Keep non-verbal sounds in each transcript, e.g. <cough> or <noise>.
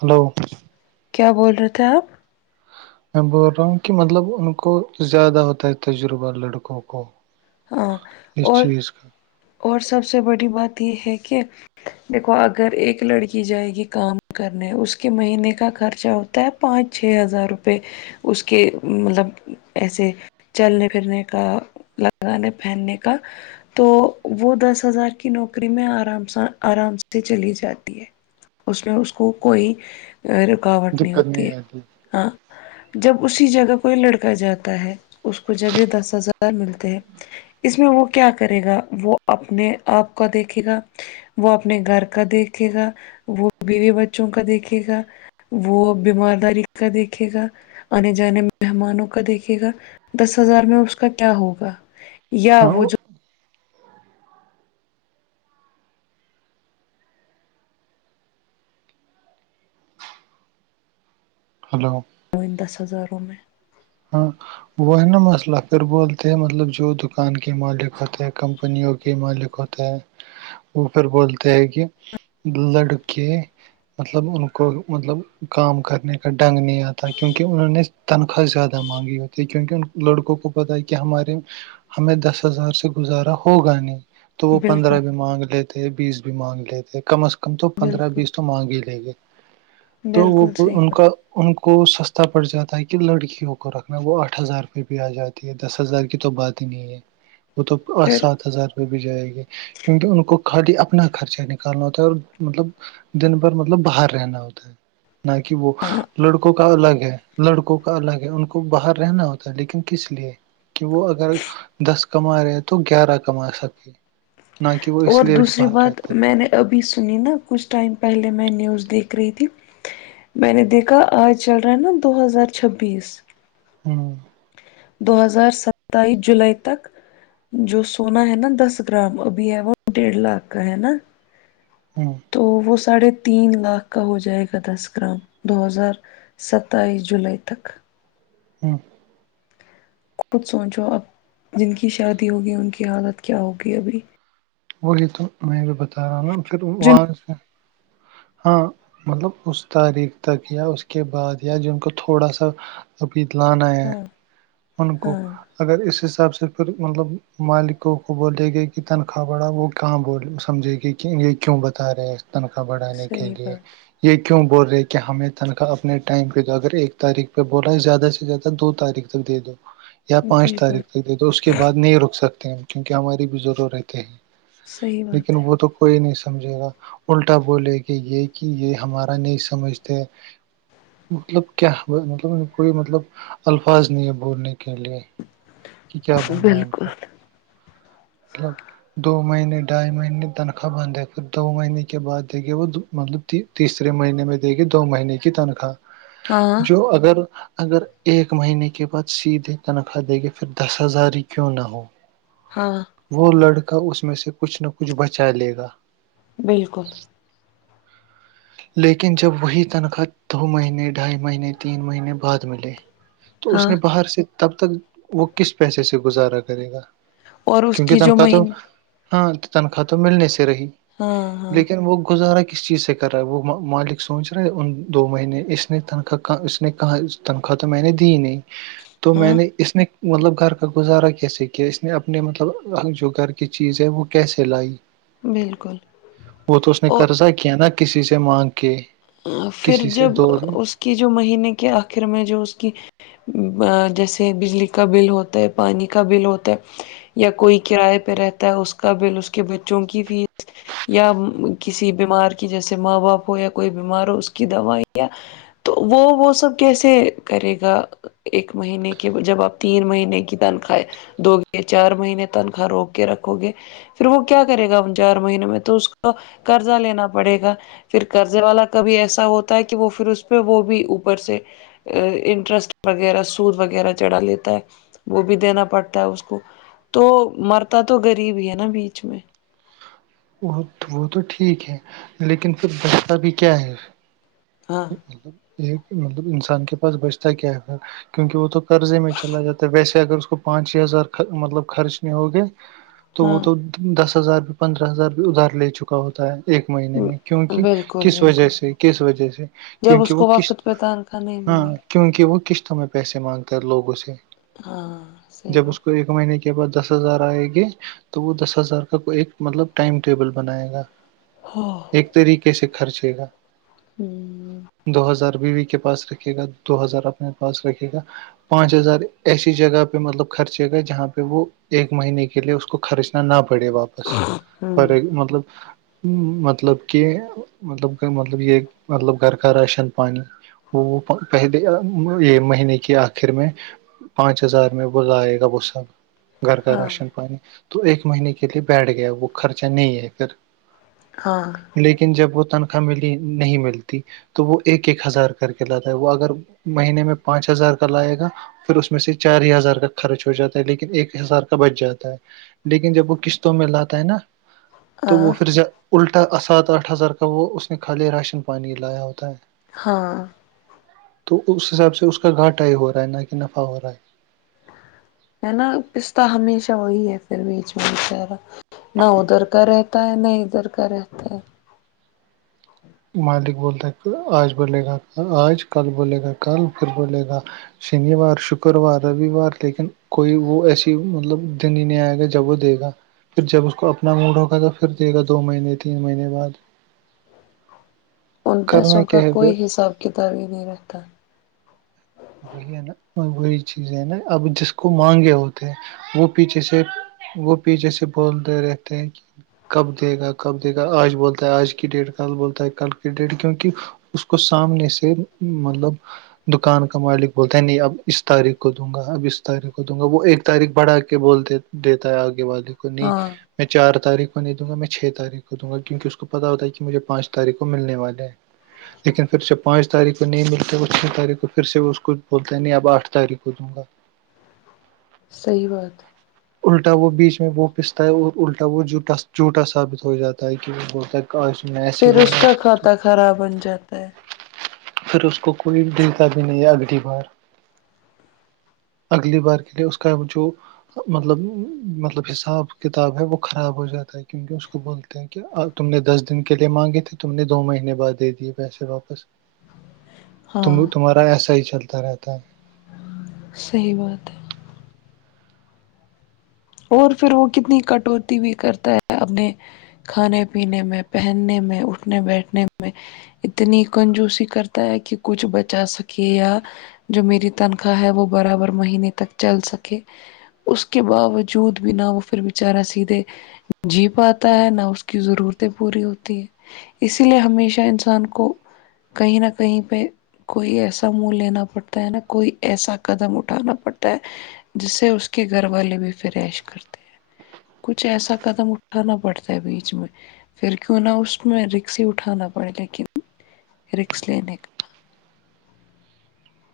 hello <inaudible> کیا بول رہے تھے آپ <inaudible> میں بول رہا ہوں کہ مطلب ان کو زیادہ ہوتا ہے تجربہ لڑکوں کو ہاں اس اور چیز کا اور سب سے بڑی بات یہ ہے کہ دیکھو اگر ایک لڑکی جائے گی کام کرنے اس کے مہینے کا خرچہ ہوتا ہے پانچ چھ ہزار روپے <unintelligible> اس کے مطلب ایسے چلنے پھرنے کا لگانے پہننے کا تو وہ دس ہزار کی نوکری میں آرام س آرام سے چلی جاتی ہے اس میں اس کو کوئی رکاوٹ نہیں دقت ہوتی ہے آتی ہاں جب اسی جگہ کوئی لڑکا جاتا ہے اس کو جب یہ دس ہزار ملتے ہیں <unintelligible> اس میں وہ کیا کرے گا وہ اپنے آپ کا دیکھے گا وہ اپنے گھر کا دیکھے گا وہ بیوی بچوں کا دیکھے گا وہ بیمار داری کا دیکھے گا <unintelligible> آنے جانے میں مہمانوں کا دیکھے گا دس ہزار میں اس کا کیا ہوگا یا ہاں وہ جو <unintelligible> <unintelligible> وہ دس ہزاروں میں <unintelligible> ہاں <unintelligible> وہ ہے نا مسئلہ پھر بولتے ہیں مطلب جو دکان کے مالک ہوتے ہیں کمپنیوں کے مالک ہوتے وہ پھر بولتے ہیں کہ لڑکے <unintelligible> مطلب ان کو مطلب کام کرنے کا ڈنگ نہیں آتا کیونکہ انہوں نے تنخواہ زیادہ مانگی ہوتی ہے کیونکہ ان لڑکوں کو پتا ہے کہ ہمارے ہمیں دس ہزار سے گزارا ہوگا نہیں تو وہ بالکل پندرہ بھی مانگ لیتے بیس بھی مانگ لیتے کم از کم تو پندرہ بالکل بیس مانگے لے گے تو وہ بالکل صحیح ان بات کا <unintelligible> ان کو سستا پڑ جاتا ہے کہ لڑکیوں کو کو رکھنا وہ آٹھ ہزار روپئے بھی آ جاتی ہے دس ہزار کی تو بات ہی نہیں ہے <unintelligible> وہ تو پ پھر سات ہزار روپئے بھی جائے گی <unintelligible> کیونکہ ان کو کٹی اپنا خرچہ نکالنا ہوتا ہے اور مطلب دن بھر مطلب باہر رہنا ہوتا ہے <unintelligible> نہ کہ وہ ہاں لڑکوں کا الگ ہے لڑکوں کا الگ ہے ان کو کو باہر رہنا ہوتا ہے لیکن کس لیے <unintelligible> کہ وہ اگر دس کما رہے ہیں تو گیارہ کما سکے نہ کہ وہ اس اور لیے بھی دوسری باہر بات رہتے ہیں میں نے ابھی سنی نا کچھ ٹائم پہلے میں نیوز دیکھ رہی تھی بین دیکا آج چل رہا ہے نا دو ہزار چھبیس ہوں دو ہزار ستائیس جولائی تک جو سونا ہے نا دس گرام ابھی ہے وہ ڈیڑھ لاکھ کا ہے نا <unintelligible> تو وہ ساڑھے تین لاکھ کا ہو جائے گا دس گرام دو ہزار ستائیس جولائی تک <unintelligible> خود سوچو اب جن کی شادی ہوگی ان کی حالت کیا ہوگی ابھی وہی تو میں بھی بتا رہا ہوں نا پھر جن وہاں سے ہاں مطلب اس تاریخ تک یا اس کے بعد یا جن کو تھوڑا سا اپبت لان آ ہاں ان کو ہاں اگر اس حساب سے پھر مطلب مالکوں کو بولے گئے کہ تنخواہ بڑھا وہ کہاں بول سمجھے گ یہ کیوں بتا رہے ہیں تنخواہ بڑھانے کے صحیح لیے بات یہ کیوں بول رہے کہ ہمیں تنخواہ اپنے ٹائم پ اگر ایک تاریخ پہ بولا ہے زیادہ سے زیادہ دو تاریخ تک دے دو یا پانچ بالکل تاریخ تک دے دو اس کے بعد نہیں رک سکتے کیونکہ ہماری بھی ضرور رہتے ہیں صحیح بات لیکن وہ تو کوئی نہیں سمجھے گا الٹا بولے گ یہ کہ یہ ہمارا نہیں سمجھتے مطلب کیا مطلب کوئی مطلب الفاظ نہیں ہے بولنے کے لیے کہ کیا بولنا ہے ان کو مطلب دو مہینے ڈھائی مہینے تنخواہ بندھ ہے دو مہینے کے بعد دیکھیے وہ مطلب تیسرے مہینے میں دے گی دو مہینے کی تنخواہ ہاں جو اگر اگر ایک مہینے کے بعد سیدھے تنخواہ دیں گے پھر دس ہزار ہی کیوں نہ ہو ہاں وہ لڑکا اس میں سے کچھ نہ کچھ بچا لے گا بالکل لیکن جب وہی تنخواہ دو مہینے ڈھائی مہینے تین مہینے بعد ملے تو اس ہاں نے باہر سے تب تک وہ کس پیسے سے گزارا کرے گا اور اس کیونکہ کی جو تنخاہ تو مہینے ہاں تو تنخواہ تو ملنے سے رہی ہاں ہاں لیکن وہ گزارا کس چیز سے کر وہ مالک سوچ رہے ہیں ان دو مہینے اس نے تنخواہ کہاں اس نے کہاں تنخواہ تو میں نے دی نہیں <unintelligible> تو میں نے اس نے مطلب گھر کا گزارا کیسے کیا اس نے اپنے مطلب جو گھر کی چیز ہے وہ کیسے لائی بالکل وہ تو اس نے اور قرضہ کیا نا کسی سے مانگ کے پھر کسی سے جب دو وہ اس کی جو مہینے کے آخر میں جو اس کی جیسے بجلی کا بل ہوتا ہے پانی کا بل ہوتا ہے یا کوئی کراائے پہ رہتا ہے اس کا بل اس کے بچوں کی فیس یا کسی بیمار کی جیسے ماں باپ ہو یا کوئی بیمار ہو اس کی دوا یا تو وہ وہ سب کیسے کرے گا ایک مہینے کے جب آپ تین مہینے کی تنخائے دو گ چار مہینے تنخواہ روک کے رکھو گے پھر وہ کیا کرے گا ہم چار مہینے میں تو اس کو قضہ لینا پڑے گا پھر قرضے والا کبھی ایسا ہوتا ہے کہ وہ پھر اس پہ وہ بھی اوپر سے انٹرسٹ وغیرہ سود وغیر چڑا لیتا ہے وہ بھی دینا پڑتا ہے اس کو تو مرتا تو غریب ہی ہے نا بیچ میں وہ وہ تو ٹھیک ہے لیکن پھر بستہ بھی کیا ہے ہاں مطلب یہ مطلب انسان کے پاس بچتا کیا ہے کیونکہ وہ تو قرضے میں چلا جاتا ہے ویسے اگر اس کو پانچ چھ ہزار مطلب خرچنے ہوگے تو وہ ہاں تو دس ہزار بھی پندرہ ہزار بھی ادھار لے چکا ہوتا ہے ایک مہینے میں کیونکہ بالکل کس وجہ بالکل سے کس وجہ سے کیونکہ وہ کس د کان ہاں ملے کیونکہ وہ قسطوں میں پیسے مانگتا ہے لوگوں سے ہاں صحیح جب اس کو بات ایک مہینے کے بعد دس ہزار آئےیں گے تو وہ دس ہزار کا ایک مطلب ٹائم ٹیبل بنائے گا ہاں ایک طریقے سے خرچے گا ہوں دو ہزار بیوی کے پاس رکھے گا دو ہزار اپنے پاس رکھے گا پانچ ہزار ایسی جگہ پہ مطلب خرچے گا جہاں پہ وہ ایک مہینے کے لیے اس کو خرچ نہ پڑے واپس ف ہمم ایک مطلب مطلب کہ ملب مطلب یہ مطلب گھر کا راشن پانیانی وہ وہ پہلے یہ مہینے کے آخر میں پانچ ہزار میں ب لائے گا وہ سب گھر کا ہاں راشن پانی تو ایک مہینے کے لیے بیٹھ گیا وہ خرچہ نہیں ہے پھر ہاں لیکن جب وہ تنخواہ ملی نہیں ملتی تو وہ ایک ایک ہزار کر کے لاتا ہے وہ اگر مہینے میں پانچ ہزار کا لائے گا پھر اس میں سے چار ہی ہزار کا خرچ ہو جاتا ہے لیکن ایک ہزار کا بچ جاتا ہے لیکن جب وہ قسطوں میں لاتا ہے نا تو وہ ہاں پھر الٹا سات آٹھ ہزار کا وہ اس نے خالی راشن پانی لایا ہوتا ہے ہاں تو اس حساب سے اس کا گھاٹا ہی ہو رہا ہے نہ کہ نفع ہو رہا ہے ہے نا پستا ہمیشہ وہی ہے پھر بیچچیرا نہ ادھر کا ہے ت نہیں ادھر کرت مالک بولتے آج بولے گا آج کل بولے گا کل پھر بولے گا شنیوار شکروار رووار لیکن کوئی وہ ایسی مطلب دن ہی نہیں آئے گا جب وہ دے گا پھر جب اس کو اپنا موڈ ہوگا تو پھر دے گا دو مہینے تین مہینے بعد ان کرنا پیسوں کا کیا ہے پھر کوئی حساب کتاب ہی نہیں رہتا وہی ہے نا وہی چیز ہے نا اب جس کو مانگے ہوتے ہیں وہ پیچھے سے وہ پیچھے سے بولتے رہتے ہیں کہ کب دے گا کب دے گا آج بولتا ہے آج کی ڈیٹ کل بولتا ہے کل کی ڈیٹ کیونک اس کو سامنے سے مطلب دکان مالک بولتے ہیں نہیں اب اس تاریخ کو دوں گا اب اس تاریخ کو دوں گا وہ ایک تاریخ بڑھا کے بولتے دیتا ہے آگے والی کو نہیں ہاں میں چار تاریخ کو نہیں دوں گا میں چھ تاریخ کو دوں گا کیونکہ اسس کو پتتا ہوتا ہے کہ مجھے پانچ تاریخ کو ملنے والے ہیں لیکن پھر جب پانچ تاریخ کو نہیں ملتے وہ چھ تاریخ کو پھر سے وہ اس ک کوھ بولتے ہیں نہیں اب آٹھ تاریخ کو دوں گا صحی بات الٹا وہ بیچ میں وہ پستا ہے اور الٹا وہٹا جوٹا ثابت ہو جاتا ہے کیک ب ک میںسے پھر اس بولا کا کھاتا خراب بن جاتا ہے پھر اس کو کوئی دتا بھی نہیں ہے اگلی بار اگلی بار کے لیے اس کا جو مطلب مطلب حساب کتاب ہے وہ خراب ہو جاتا ہے کیونکہ اس کو بول ھینکہ تم نے دس دن کے لیے مانگے تے تم نے دو مہینے بعد دے دیے پیسے واپس ت ہاں تمہارا ایسا ہی چلتا رہتا ہے صحیح بات ہے اور پھر وہ کتنی کٹوتی بھی کرتا ہے اپنے کھانے پینے میں پہننے میں اٹھنے بیٹھنے میں اتنی کنجوسی کرتا ہے کہ کچھ بچا سکے یا جو میری تنخواہ ہے وہ برابر مہینے تک چل سکے اس کے باو جووت بنا وہ پھر بچارا سیدھے جی پ آتا ہے نہ اس کی ضرورتیں پوری ہوتی ہے اسی لیے ہمیشہ انسان کو کہیں نہ کہیں پہ کوئی ایسا منہ لینا پڑتا ہے نا کوئی ایسا قدم اٹھانا پڑتا ہے جس سے اس کے گھر والے بھی فرائش کرتے ہیں کچھ ایسا قدم اٹھانا پڑتا ہے بیچ میں پھر کیوں نہ اس میں رکس ہی اٹھانا پڑے لیکن رکس لینے کا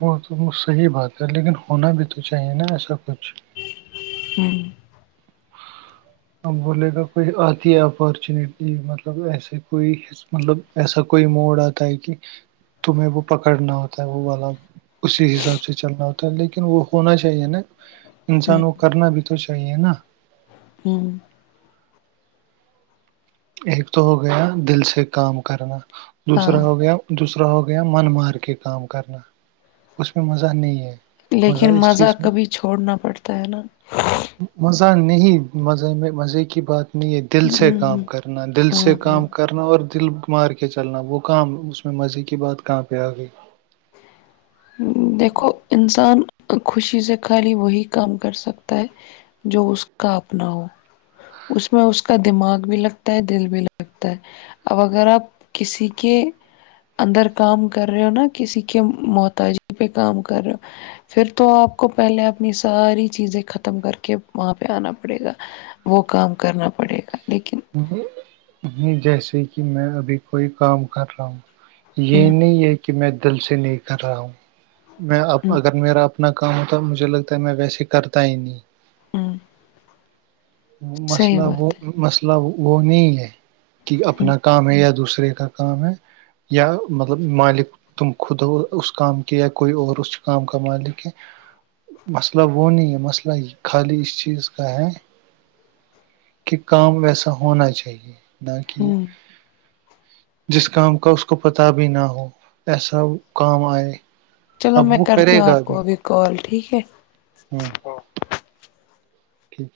وہ تو وہ صحیح بات ہے لیکن ہونا بھی تو چاہیے نا ایسا کچھ ہوں اب بولے گا کوئی آتی ہے اپچونیٹی مطلب ایسے کوئی مطلب ایسا کوئی موڈ آتا ہے کہ تمہیں وہ پکڑنا ہوتا ہے وہ والا اسی حساب سے چلنا ہوتا ہے لیکن وہ ہونا چاہیے نا انسان کو کرنا بھی تو چاہیے نا ہوں ایک تو ہو گیا دل سے کام کرنا ہاں دوسرا ہو گیا دوسرا ہو گیا من مار کے کام کرنا اس میں مزہ نہیں ہے لیکن اس مزہ چیز میں کبھی چھوڑنا پڑتا ہے نا مزہ نہیں مزے میں مزے کی بات نہیں ہے دل سے کام ہوں کرنا دل ہاں سے ہاں کام کرنا اور دل مار کے چلنا وہ کام اس میں مزے کی بات کہاں پہ آ گئی دیکھو انسان خوشی سے خالی وہی کام کر سکتا ہے جو اس کا اپنا ہو اس میں اس کا دماغ بھی لگتا ہے دل بھی لگتا ہے اب اگر آپ کسی کے اندر کام کر رہے ہو نا کسی کے موت تاجی پہ کام کر رہا پھر تو آپ کو پہلے اپنی ساری چیزیں ختم کر کے وہاں پہ آنا پڑے گا وہ کام کرنا پڑے گا لیکن جیسے کہ میں ابھی کوئی کام کر رہا ہوں یہ ہوں نہیں ہے کہ میں دل سے نہیں کر رہا ہوں میں اب ہوں اگر میرا اپتنا کام ہوتا ہے مجھے لگتا ہے میں ویسے کرتا ہی نہیں ہوں صحیح مسئلہ وہ بات ہے مسئلہ وہ نہیں ہے کہ ہ اپنا کام ہے یا دوسرے کا کام ہے یا مطلب مالک تم خودا اس کام کے یا کوئی اور اس کام کا مالک ہے مسئلہ وہ نہیں ہے مسئلہ خالی اس چیز کا ہے کہ کام ویسا ہونا چاہیے نہ کہ ہ جس کام کا اس کو پتہ بھی نہ ہو ایسا کام آئے چلو اب میں وہ کرتی کرے ہوں آپ کو ابھی کال ٹھیک ہے ہوں ٹھیک